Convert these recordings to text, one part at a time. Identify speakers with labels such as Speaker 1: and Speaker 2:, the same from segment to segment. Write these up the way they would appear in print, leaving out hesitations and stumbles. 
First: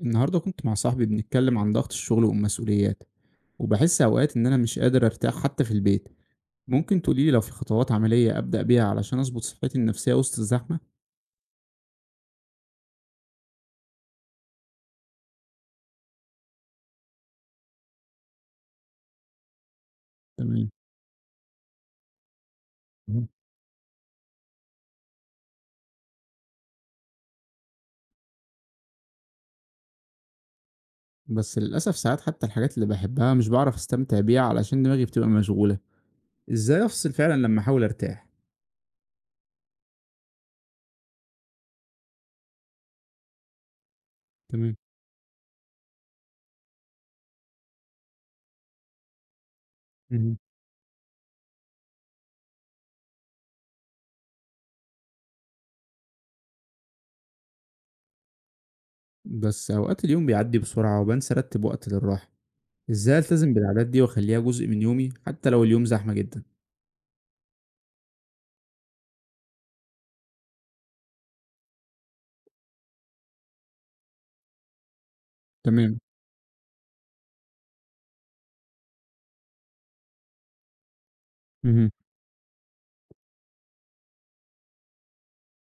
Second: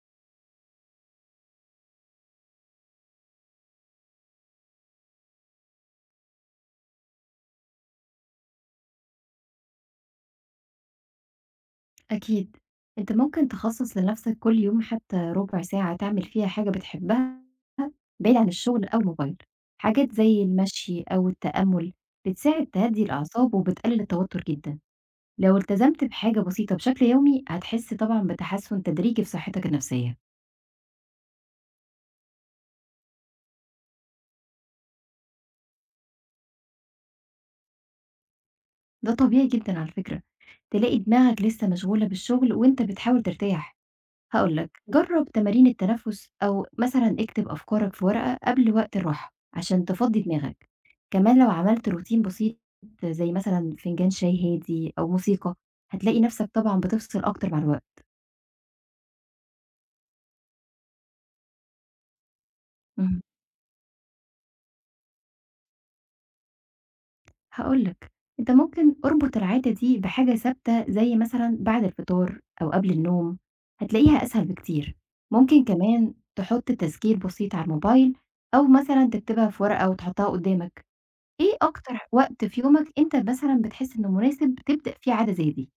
Speaker 1: النهاردة كنت مع صاحبي بنتكلم عن ضغط الشغل والمسؤوليات، وبحس أوقات إن أنا مش قادر أرتاح حتى في البيت. ممكن تقوليلي لو في خطوات عملية أبدأ بيها علشان أظبط صحتي النفسية وسط الزحمة؟
Speaker 2: أكيد. أنت ممكن تخصص لنفسك كل يوم حتى ربع ساعة تعمل فيها حاجة بتحبها بعيد عن الشغل أو الموبايل. حاجات زي
Speaker 1: تمام.
Speaker 2: المشي أو التأمل بتساعد تهدي
Speaker 1: مم.
Speaker 2: الأعصاب وبتقلل التوتر جدا. لو التزمت بحاجة بسيطة بشكل يومي هتحس طبعا بتحسن تدريجي في صحتك النفسية.
Speaker 1: بس للأسف ساعات حتى الحاجات اللي بحبها مش بعرف أستمتع بيها علشان دماغي بتبقى مشغولة. إزاي أفصل فعلا لما أحاول أرتاح؟
Speaker 2: ده طبيعي جدا على فكرة، تلاقي دماغك لسه مشغولة بالشغل وانت بتحاول ترتاح. هاقول
Speaker 1: تمام.
Speaker 2: لك، جرّب تمارين التنفس أو مثلًا اكتب أفكارك في ورقة قبل وقت الراحة عشان تفضّي
Speaker 1: مم.
Speaker 2: دماغك. كمان لو عملت روتين بسيط زي مثلًا فنجان شاي هادي أو موسيقى، هتلاقي نفسك طبعًا بتفصل أكتر مع الوقت.
Speaker 1: بس أوقات اليوم بيعدي بسرعة وبنسى أرتب وقت للراحة. إزاي
Speaker 2: اهم.
Speaker 1: ألتزم بالعادات دي وأخليها جزء من يومي حتى لو اليوم زحمة جدا؟
Speaker 2: هاقول لك، أنت ممكن اربط العادة دي بحاجة ثابتة زي مثلًا بعد الفطار أو قبل النوم، هتلاقيها أسهل بكتير. ممكن
Speaker 1: تمام.
Speaker 2: كمان تحط تذكير بسيط على الموبايل أو مثلًا تكتبها في ورقة وتحطها قدّامك. إيه
Speaker 1: مهم.
Speaker 2: أكتر وقت في يومك أنت مثلًا بتحس إنه مناسب تبدأ فيه عادة زي دي؟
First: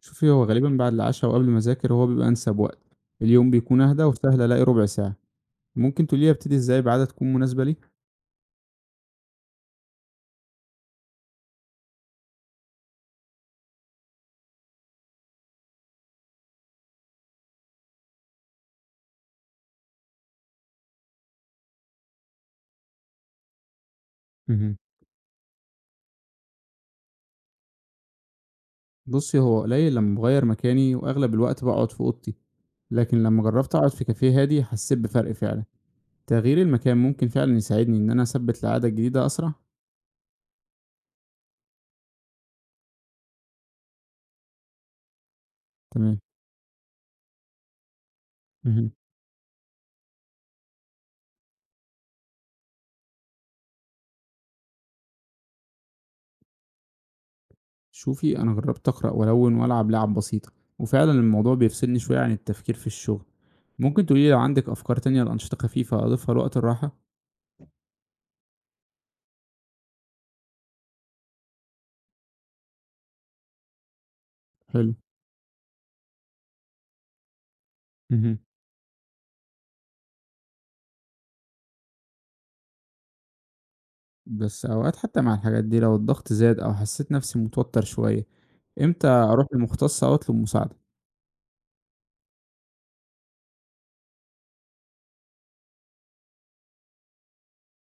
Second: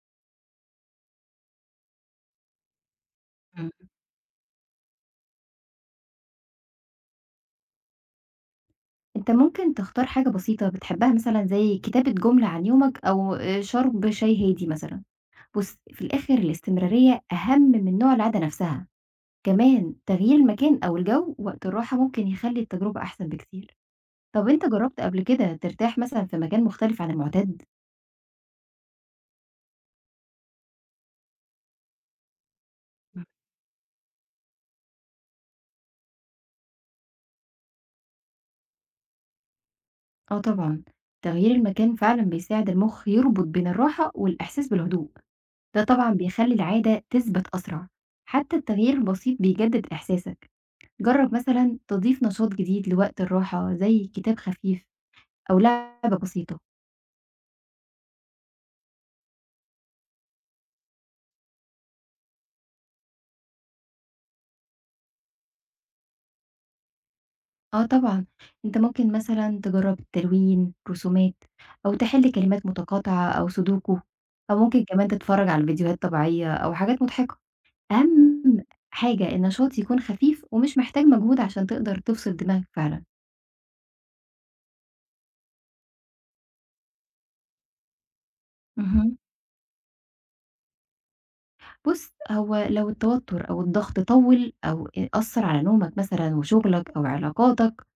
Speaker 1: شوفي، هو غالبا بعد العشاء وقبل ما اذاكر هو بيبقى انسب وقت. اليوم
Speaker 2: إمم.
Speaker 1: بيكون اهدى وسهل الاقي ربع ساعه. ممكن تقولي ابتدي ازاي بعادة تكون مناسبه لي.
Speaker 2: أنت ممكن تختار حاجة بسيطة بتحبها مثلًا زي كتابة جملة عن يومك أو شرب شاي هادي مثلًا. بُص، في الآخر الاستمرارية أهم من نوع العادة نفسها، كمان تغيير المكان أو الجو وقت الراحة ممكن يخلّي التجربة أحسن بكتير. طب أنت
Speaker 1: مهم.
Speaker 2: جرّبت قبل كده ترتاح مثلًا في مكان مختلف عن المعتاد؟
Speaker 1: بصي، هو قليل لما بغير مكاني واغلب الوقت بقعد في اوضتي، لكن
Speaker 2: إمم.
Speaker 1: لما جربت اقعد في كافيه هادي حسيت بفرق فعلا. تغيير المكان ممكن فعلا يساعدني ان انا اثبت العاده الجديده اسرع.
Speaker 2: آه طبعًا، تغيير المكان فعلًا بيساعد المخ يربط بين الراحة والإحساس بالهدوء. ده طبعًا
Speaker 1: تمام.
Speaker 2: بيخلّي العادة تثبت أسرع، حتى
Speaker 1: مهم.
Speaker 2: التغيير البسيط بيجدد إحساسك. جرّب مثلًا تضيف نشاط جديد لوقت الراحة زي كتاب خفيف أو لعبة بسيطة.
Speaker 1: شوفي، انا جربت اقرا والون والعب لعب بسيطه، وفعلا الموضوع بيفصلني شويه عن التفكير في الشغل. ممكن تقولي لو عندك افكار تانية لانشطه خفيفه اضيفها لوقت الراحه.
Speaker 2: آه طبعًا، أنت ممكن مثلًا تجرّب التلوين، رسومات أو تحل كلمات متقاطعة أو سودوكو، أو ممكن
Speaker 1: حلو.
Speaker 2: كمان تتفرّج على فيديوهات طبيعية أو حاجات مضحكة.
Speaker 1: مهم.
Speaker 2: أهم حاجة النشاط يكون خفيف ومش محتاج مجهود عشان تقدر تفصل دماغك فعلًا.
Speaker 1: بس أوقات حتى مع الحاجات دي لو الضغط زاد أو حسيت نفسي متوتر شوية، إمتى
Speaker 2: اهم.
Speaker 1: أروح لمختص أو أطلب مساعدة؟
Speaker 2: بُص، هو لو التوتر أو الضغط طوِّل أو أ أثّر على نومك مثلًا وشغلك أو علاقاتك،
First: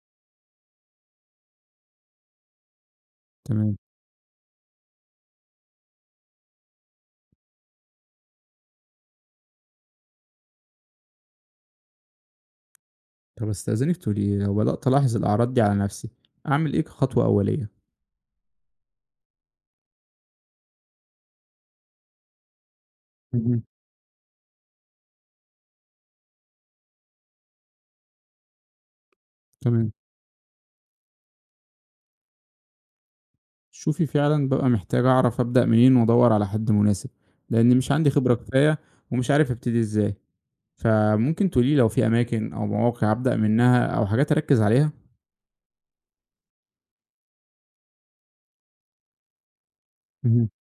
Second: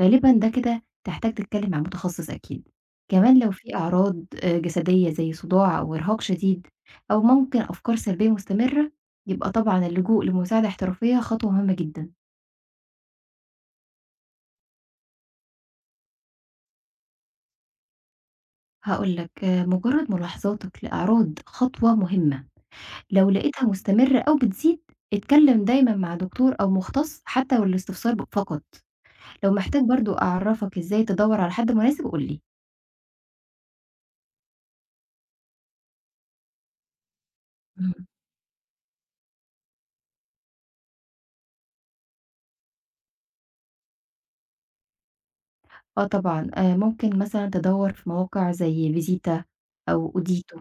Speaker 2: غالبًا ده كده تحتاج تتكلم مع متخصص أكيد. كمان لو في
Speaker 1: تمام.
Speaker 2: أعراض جسدية زي صداع أو إرهاق شديد أو ممكن أفكار سلبية مستمرة، يبقى طبعًا اللجوء لمساعدة احترافية خطوة مهمة جدًا.
Speaker 1: طب استأذنك تقولي إيه؟ لو بدأت ألاحظ الأعراض دي على نفسي، أعمل إيه كخطوة أولية؟
Speaker 2: هاقول لك، مجرد ملاحظاتك لأعراض خطوة مهمة، لو
Speaker 1: اهم.
Speaker 2: لقيتها مستمرة أو بتزيد، اتكلم دايمًا مع دكتور أو مختص حتى لو الاستفسار فقط. لو محتاج
Speaker 1: تمام.
Speaker 2: برضه أعرّفك إزاي تدوّر على حد مناسب قُل لي.
Speaker 1: شوفي، فعلًا بابقى محتاج أعرف أبدأ منين وأدوّر على حد مناسب، لأن مش
Speaker 2: إمم.
Speaker 1: عندي خبرة كفاية ومش عارف أبتدي إزاي، فممكن تقولي لي لو في أماكن أو مواقع أبدأ منها أو حاجات أركّز عليها؟
Speaker 2: آه طبعًا، ممكن مثلًا تدوّر في مواقع زي فيزيتا أو
Speaker 1: اهم.
Speaker 2: أوديتو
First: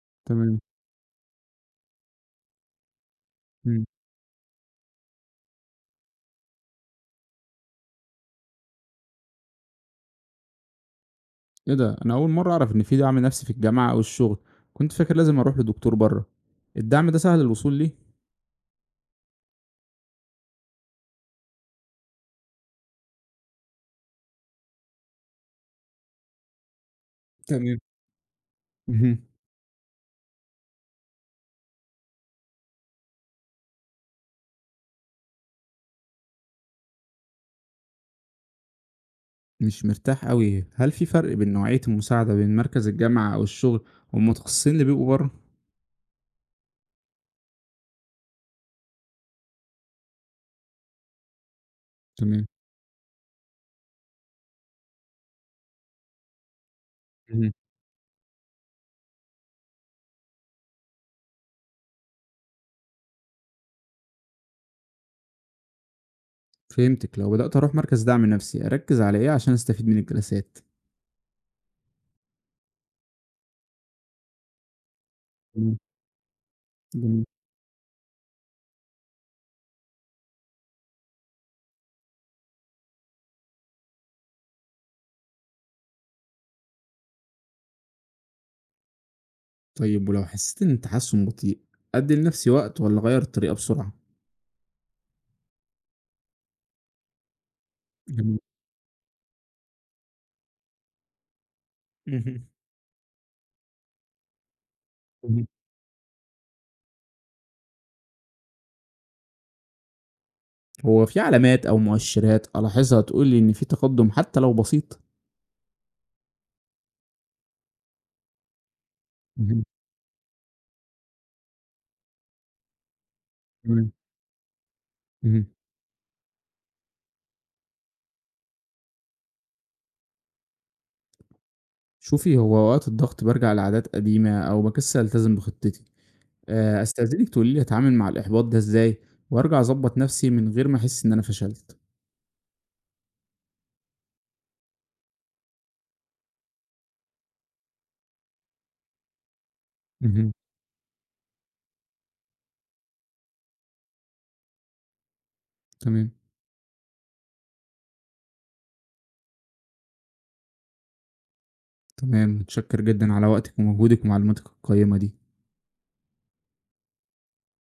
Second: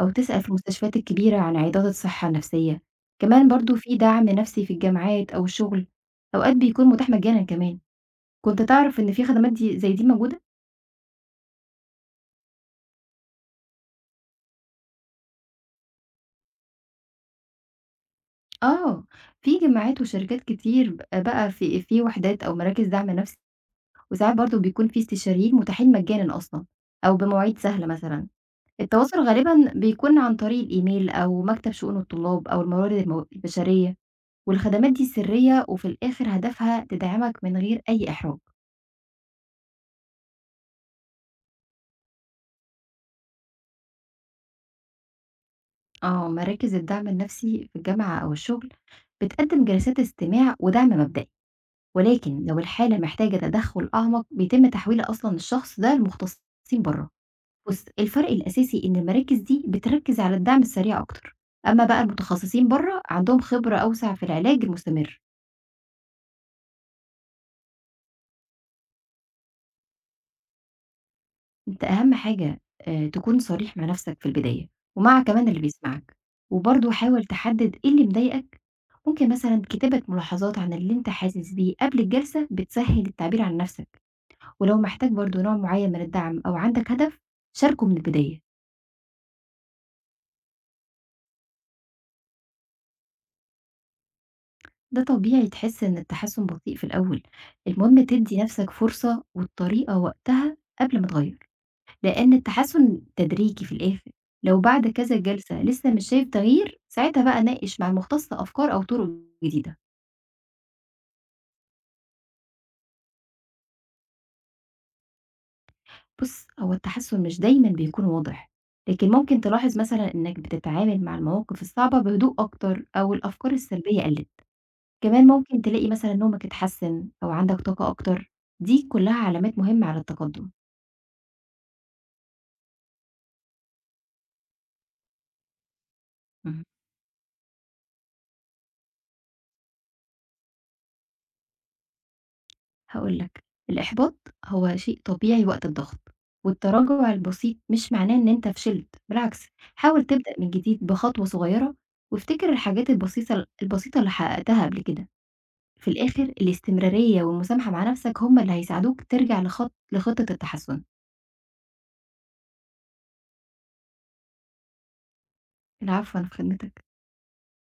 Speaker 2: أو تسأل في
Speaker 1: تمام.
Speaker 2: المستشفيات الكبيرة عن عيادات الصحة النفسية، كمان برضه
Speaker 1: إمم.
Speaker 2: في دعم نفسي في الجامعات أو الشغل، أوقات بيكون متاح مجانًا كمان. كنت تعرف إن في خدمات دي زي دي موجودة؟
Speaker 1: إيه ده! أنا أول مرّة أعرف إن في دعم نفسي في الجامعة أو الشغل، كنت فاكر لازم أروح لدكتور برّه. الدعم ده سهل الوصول ليه؟
Speaker 2: آه، في جامعات وشركات كتير بقى في وحدات أو مراكز دعم نفسي، وساعات برضه بيكون في استشاريين متاحين مجانًا أصلًا أو بمواعيد
Speaker 1: تمام.
Speaker 2: سهلة مثلًا.
Speaker 1: اهم.
Speaker 2: التواصل غالبًا بيكون عن طريق الإيميل أو مكتب شؤون الطلاب أو الموارد البشرية، والخدمات دي سرية وفي الآخر هدفها تدعمك من غير أي إحراج.
Speaker 1: مش مرتاح أوي، هل في فرق بين نوعية المساعدة بين مركز الجامعة أو الشغل والمتخصصين اللي بيبقوا برّه؟
Speaker 2: آه، مراكز الدعم النفسي في الجامعة أو الشغل بتقدم جلسات استماع ودعم مبدئي، ولكن
Speaker 1: تمام.
Speaker 2: لو الحالة محتاجة تدخل أعمق بيتم تحويل أصلًا الشخص ده لمختصين بره.
Speaker 1: اهم.
Speaker 2: بُص، الفرق الأساسي إن المراكز دي بتركز على الدعم السريع أكتر، أما بقى المتخصصين بره عندهم خبرة أوسع في العلاج المستمر.
Speaker 1: فهمتك، لو بدأت أروح مركز دعم نفسي، أركز على إيه عشان أستفيد من الجلسات؟
Speaker 2: أنت أهم حاجة تكون صريح مع نَفْسك في البداية، ومع كمان اللي
Speaker 1: إمم.
Speaker 2: بيسمعك، وبرضه حاول
Speaker 1: جميل.
Speaker 2: تحدد إيه اللي مضايقك. ممكن مثلًا كتابة ملاحظات عن اللي أنت حاسس بيه قبل الجلسة بتسهّل التعبير عن نَفْسك، ولو محتاج برضه نوع معيّن من الدعم أو عندك هدف شاركه من البداية.
Speaker 1: طيب ولو حسيت إن التحسن بطيء، أدّي لنفسي وقت والّا أغيّر الطريقة بسرعة؟
Speaker 2: ده طبيعي تحس إن التحسّن بطيء في الأول، المهم
Speaker 1: جميل.
Speaker 2: تدّي نَفْسك فرصة والطريقة وقتها قبل ما تغيّر. لأن التحسن تدريجي في الآخر، لو بعد كذا
Speaker 1: اهم.
Speaker 2: جلسة لسه مش شايف تغيير، ساعتها بقى ناقش مع المختص أفكار أو طرق جديدة.
Speaker 1: هو في علامات أو مؤشرات ألاحظها تقول لي إن في تقدم حتى لو بسيط؟
Speaker 2: بُص، هو التحسن مش دايمًا بيكون واضح، لكن ممكن
Speaker 1: مهم.
Speaker 2: تلاحظ مثلًا إنك بتتعامل مع المواقف الصعبة بهدوء أكتر أو الأفكار
Speaker 1: تمام.
Speaker 2: السلبية قلِّت. كمان
Speaker 1: مهم.
Speaker 2: ممكن تلاقي مثلًا نومك اتحسن أو عندك طاقة أكتر، دي كلها علامات مهمة على التقدم.
Speaker 1: شوفي، هو وقت الضغط برجع لعادات قديمة أو بكسل ألتزم بخطتي.
Speaker 2: اهم.
Speaker 1: آه، أستأذنك تقولي لي أتعامل مع الإحباط ده إزاي وأرجع أظبط نفسي من غير ما أحس إن أنا فشلت.
Speaker 2: هاقول لك، الإحباط هو شيء طبيعي وقت الضغط، والتراجع البسيط مش معناه إن أنت فشلت، بالعكس حاول
Speaker 1: مهم.
Speaker 2: تبدأ من جديد بخطوة صغيرة، وافتكر الحاجات البسيطة اللي حققتها قبل كده. في
Speaker 1: تمام.
Speaker 2: الآخر الاستمرارية والمسامحة مع نفسك هم اللي هيساعدوك ترجع لخطة التحسّن.
Speaker 1: تمام، متشكر جدا على وقتك ومجهودك ومعلوماتك القيمة دي.
Speaker 2: العفو، أنا في خدمتك.